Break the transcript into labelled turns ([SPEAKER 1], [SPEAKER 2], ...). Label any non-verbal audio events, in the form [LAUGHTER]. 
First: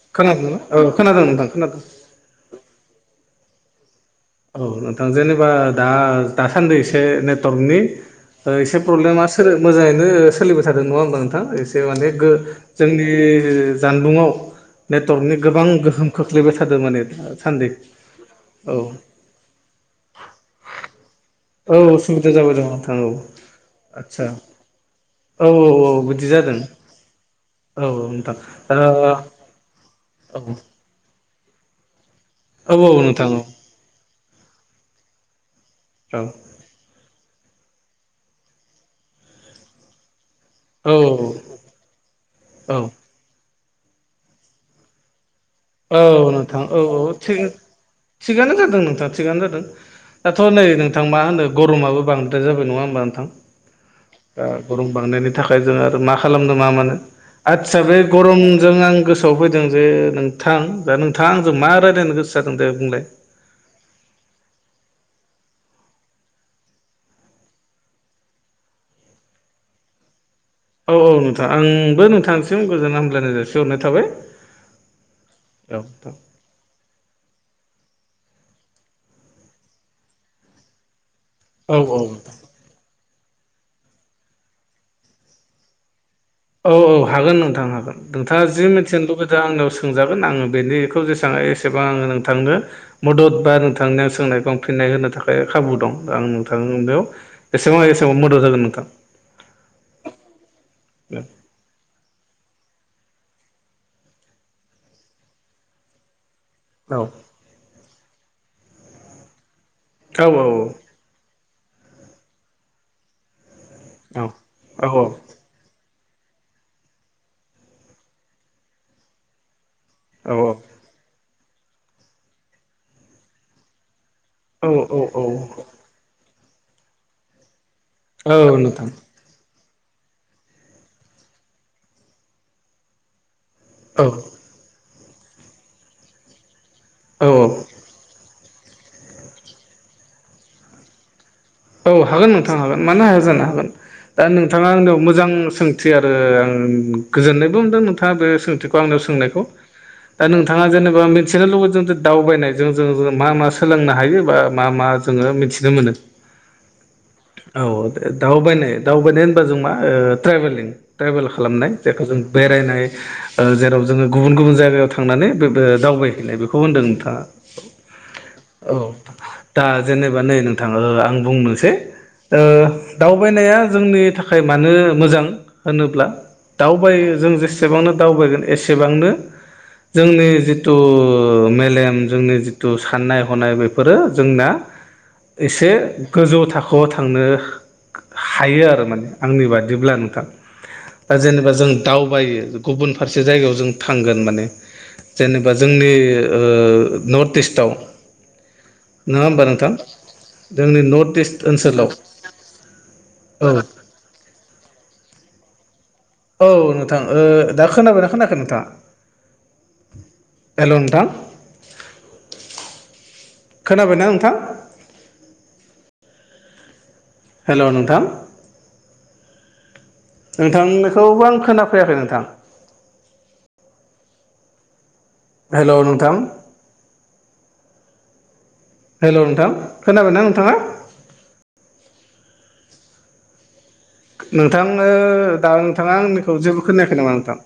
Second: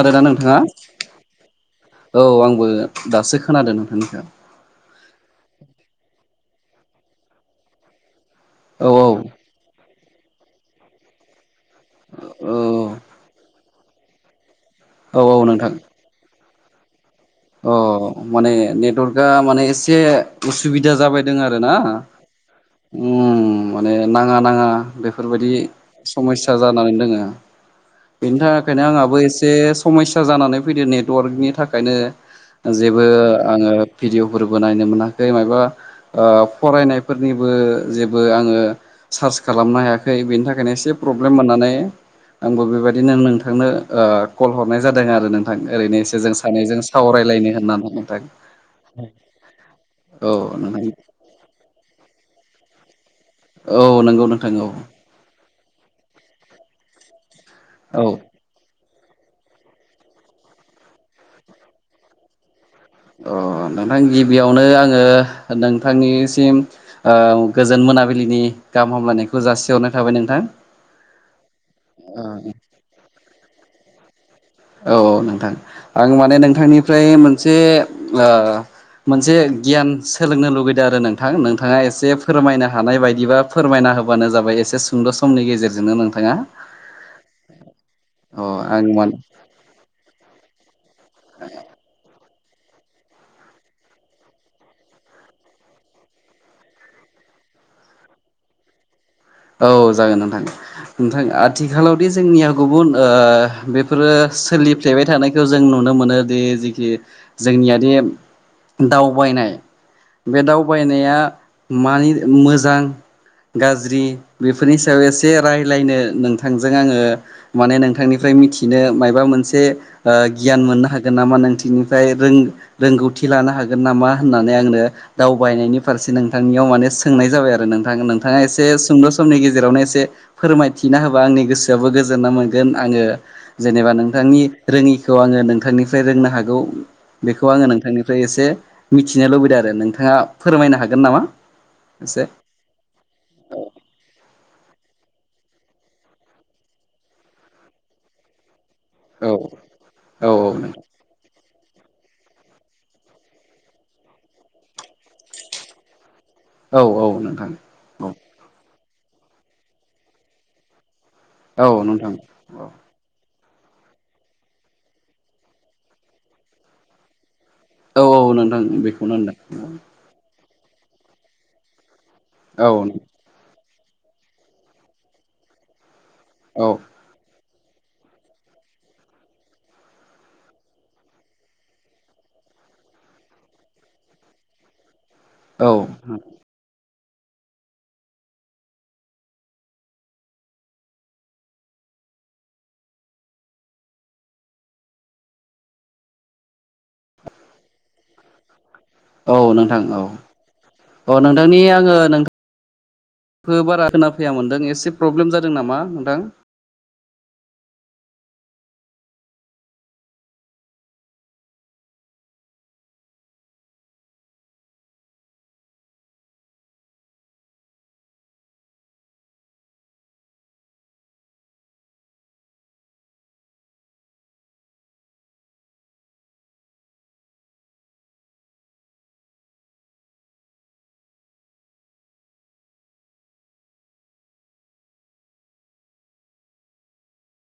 [SPEAKER 1] खोनदोंना नोंथाङा
[SPEAKER 2] खोनादोंना औ खोनादों नोंथां खोनादों
[SPEAKER 1] औ आंबो दासो खोनादों नोंथांनिखौ
[SPEAKER 2] औ नोंथां जेनेबा दा दासान्दि एसे नेटर्कनि एसे
[SPEAKER 1] औ
[SPEAKER 2] प्रब्लेमा मोजाङैनो सोलिबाय थादों नङा होनोमबा नोंथां एसे जे माने
[SPEAKER 1] औ
[SPEAKER 2] जोंनि जानबुंआव
[SPEAKER 1] औ
[SPEAKER 2] नेटवर्कनि
[SPEAKER 1] औ
[SPEAKER 2] गोबां
[SPEAKER 1] नोंथां
[SPEAKER 2] गोहोम खो सोलिबाय थादों माने। दासान्दि
[SPEAKER 1] अ माने
[SPEAKER 2] औ
[SPEAKER 1] नेटवर्का माने एसे उसुबिदा जाबाय आरोना
[SPEAKER 2] औ उसुबिदा जाबाय दं नोंथां औ
[SPEAKER 1] उम माने
[SPEAKER 2] आदसा
[SPEAKER 1] नाङा नाङा
[SPEAKER 2] औ
[SPEAKER 1] बेफोरबादि
[SPEAKER 2] औ
[SPEAKER 1] सफैदों।
[SPEAKER 2] बिदि
[SPEAKER 1] समयस्या
[SPEAKER 2] जादों
[SPEAKER 1] जानानै दोङो।
[SPEAKER 2] औ औ नोंथां
[SPEAKER 1] बेनि
[SPEAKER 2] ओ
[SPEAKER 1] थाखायनो आंहाबो एसे समस्या
[SPEAKER 2] औ
[SPEAKER 1] जानानै फैदो नेटवर्कनि। थाखायनो
[SPEAKER 2] औ औ
[SPEAKER 1] जेबो
[SPEAKER 2] नोंथां औ
[SPEAKER 1] आङो भिडिअ'फोरबो नायनो मोनाखै माबा।
[SPEAKER 2] औ
[SPEAKER 1] फरायनायफोरनिबो जेबो आङो सार्च खालामनो हायाखै बेनि थाखाय। नो एसे प्रब्लेम
[SPEAKER 2] औ
[SPEAKER 1] मोननानै आंबो
[SPEAKER 2] औ
[SPEAKER 1] बेबायदिनो नोंथांनो कल हरनाय जादों आरो नोंथां। आं
[SPEAKER 2] औ
[SPEAKER 1] ओरैनो एसे जों
[SPEAKER 2] नोंथां औ
[SPEAKER 1] सानैजों
[SPEAKER 2] औ
[SPEAKER 1] सावरायलायनो
[SPEAKER 2] थिग
[SPEAKER 1] होन्नानै।
[SPEAKER 2] थिगानो जादों नोंथां थिगानो जादों दाथ' नै नोंथां मा होनो गरमाबो बांदों दा जाबाय नङा होनबा नोंथां।
[SPEAKER 1] औ नंगौ
[SPEAKER 2] दा
[SPEAKER 1] नोंथां।
[SPEAKER 2] गरम बांनायनि थाखाय जों आरो मा खालामनो मा मानो आदसा बे
[SPEAKER 1] औ
[SPEAKER 2] गरमजों आं। गोसोआव फैदों जे नोंथां दा नोंथां आजों मा रायज्लायनो गोसो दे बुंलाय
[SPEAKER 1] अ' नोंथां गिबियावनो आङो। ओ नोंथांनिसिम ओ गोजोन मोनाबिलिनि गाहाम हामलायनायखौ जासि थाबाय नोंथां।
[SPEAKER 2] औ औ नोंथां आंबो
[SPEAKER 1] औ
[SPEAKER 2] नोंथांसिम गोजोन हामलायनाय जासि हरनाय थाबाय।
[SPEAKER 1] औ औ नोंथां
[SPEAKER 2] औ
[SPEAKER 1] आं
[SPEAKER 2] नोंथां
[SPEAKER 1] माने नोंथांनिफ्राय मोनसे ओ मोनसे गियान सोलोंनो लुुबैदों आरो नोंथां
[SPEAKER 2] औ
[SPEAKER 1] नोंथाङा एसे
[SPEAKER 2] औ
[SPEAKER 1] फोरमायनो हानाय बायदि बिदिबा फोरमायना होबानो जाबाय एसे सुंद' समनि गेजेरजोंनो नोंथां।
[SPEAKER 2] औ औ हागोन नोंथां हागोन
[SPEAKER 1] अ
[SPEAKER 2] नोंथाङा जि
[SPEAKER 1] आं
[SPEAKER 2] मिथिनो
[SPEAKER 1] मान
[SPEAKER 2] लुबैदों आंनियाव सोंजागोन आङो बेनि जसेबां हायो एसेबां नोंथांनो मदद बा नोंथांनि आं सोंनायखौ आं फिननाय होनो थाखाय खाबु दं आं नोंथां बेयाव बेसेबां एसेबां मोदां जागोन नोंथां।
[SPEAKER 1] औ जागोन नोंथां नोंथां आथिखालावदि जोंनियाव गुबुन ओ बेफोरो सोलिफ्लेबाय थानायखौ जों नुनो मोनोदि जिखि
[SPEAKER 2] औ
[SPEAKER 1] जोंनियाद दावबायनाय
[SPEAKER 2] औ
[SPEAKER 1] बे
[SPEAKER 2] औ
[SPEAKER 1] दावबायनाया मानि मोजां गाज्रि
[SPEAKER 2] औ
[SPEAKER 1] बेफोरनि सायाव एसे रायलायनो नोंथांजों आङो माने नोंथांनिफ्राय मिथिनो मायबा मोनसे ओ गियान मोननो हागोन नामा नोंथिनिफ्राय रों-रोंगौथि लानो हागोन नामा होननानै आंनो
[SPEAKER 2] औ औ
[SPEAKER 1] दावबायनायनि फारसे नोंथांनियाव माने सोंनाय जाबाय आरो नों थां
[SPEAKER 2] औ
[SPEAKER 1] नोंथाङा
[SPEAKER 2] औ
[SPEAKER 1] एसे
[SPEAKER 2] नोंथां
[SPEAKER 1] सुंद' समनि गेजेरावनो एसे फोरमायथिना होबा आंनि गोसोआवबो गोजोननाय मोनगोन आङो जेनेबा
[SPEAKER 2] औ
[SPEAKER 1] नोंथांनि रोङिखौ आङो नोंथांनिफ्राय रोंनो हागौ
[SPEAKER 2] औ
[SPEAKER 1] बेखौ
[SPEAKER 2] औ
[SPEAKER 1] आङो नोंथांनिफ्राय एसे मिथिनो लुबैदों आरो नोंथाङा फोरमायनो हागोन नामा
[SPEAKER 2] औ
[SPEAKER 1] एसे?
[SPEAKER 2] हागोन नोंथां हागोन मानो हाया जानो हागोन दा नोंथाङा आंनियाव मोजां सोंथि आरो आं गोजोननायबो मोनदों नोंथाङा बे सोंथिखौ आंनियाव
[SPEAKER 1] औ
[SPEAKER 2] सोंनायखौ दा
[SPEAKER 1] औ
[SPEAKER 2] नोंथाङा जेनेबा मिथिनो लुबैदों दावबायनायजों जों मा मा सोलोंनो हायो बा मा मा जोङो मिथिनो मोनो
[SPEAKER 1] औ नोंथां
[SPEAKER 2] औ दाउ बायनाय दावबायनाय होनबा जों मा ट्रेभेलिं ट्रेभेल
[SPEAKER 1] औ
[SPEAKER 2] खालामनाय जायखौ जों
[SPEAKER 1] नोंथां
[SPEAKER 2] बेरायनाय ओ जेराव जोङो गुबुन गुबुन जायगायाव थांनानै बै बे दावबायहैनाय बेखौ होनदों नोंथाङा
[SPEAKER 1] औ नोंथां औ औ नोंथां
[SPEAKER 2] औ
[SPEAKER 1] बेखौनो होनदों
[SPEAKER 2] दा जेनेबा नै नों ओ बुंनोसै ओ
[SPEAKER 1] औ
[SPEAKER 2] दावबायनाया जोंनि थाखाय मानो मोजां होनोब्ला
[SPEAKER 1] औ
[SPEAKER 2] दावबाय जों जेसे एसेबांनो दावबायगोन एसेबांनो जोंनि जिथु मेलेम जोंनि जिथु साननाय हनाय बेफोरो जोंना
[SPEAKER 1] [INAUDIBLE]
[SPEAKER 2] एसे गोजौ थाखोआव थांनो हायो आरो माने आंनि बादिब्ला नोंथां दा जेनेबा जों दावबायो गुबुन फारसे जायगायाव जों थांगोन माने जेनेबा जोंनि ओ नर्थ इस्टआव नङा
[SPEAKER 1] औ
[SPEAKER 2] होमबा
[SPEAKER 1] नोंथां औ
[SPEAKER 2] जोंनि
[SPEAKER 1] अ
[SPEAKER 2] नर्थ इस्ट
[SPEAKER 1] नोंथांनि
[SPEAKER 2] ओनसोलाव
[SPEAKER 1] आङो
[SPEAKER 2] औ
[SPEAKER 1] नोंथांखौ बारा खोनाफैया मोनदों एसे प्र प्रब्लेम जादों नामा नोंथां?
[SPEAKER 2] औ नोंथां ओ दा खोनाबायना खोनाखै नोंथाङा एल' नोंथां खोनाबायना नोंथां हेल' नोंथां नोंथां बेखौबो आं खोनाफैखै नोंथां हेल' नोंथां हेल' नोंथां खोनाबायना नोंथाङा नोंथांनो दा नोंथाङा आंनिखौ जेबो खोनायाखै नामा नोंथां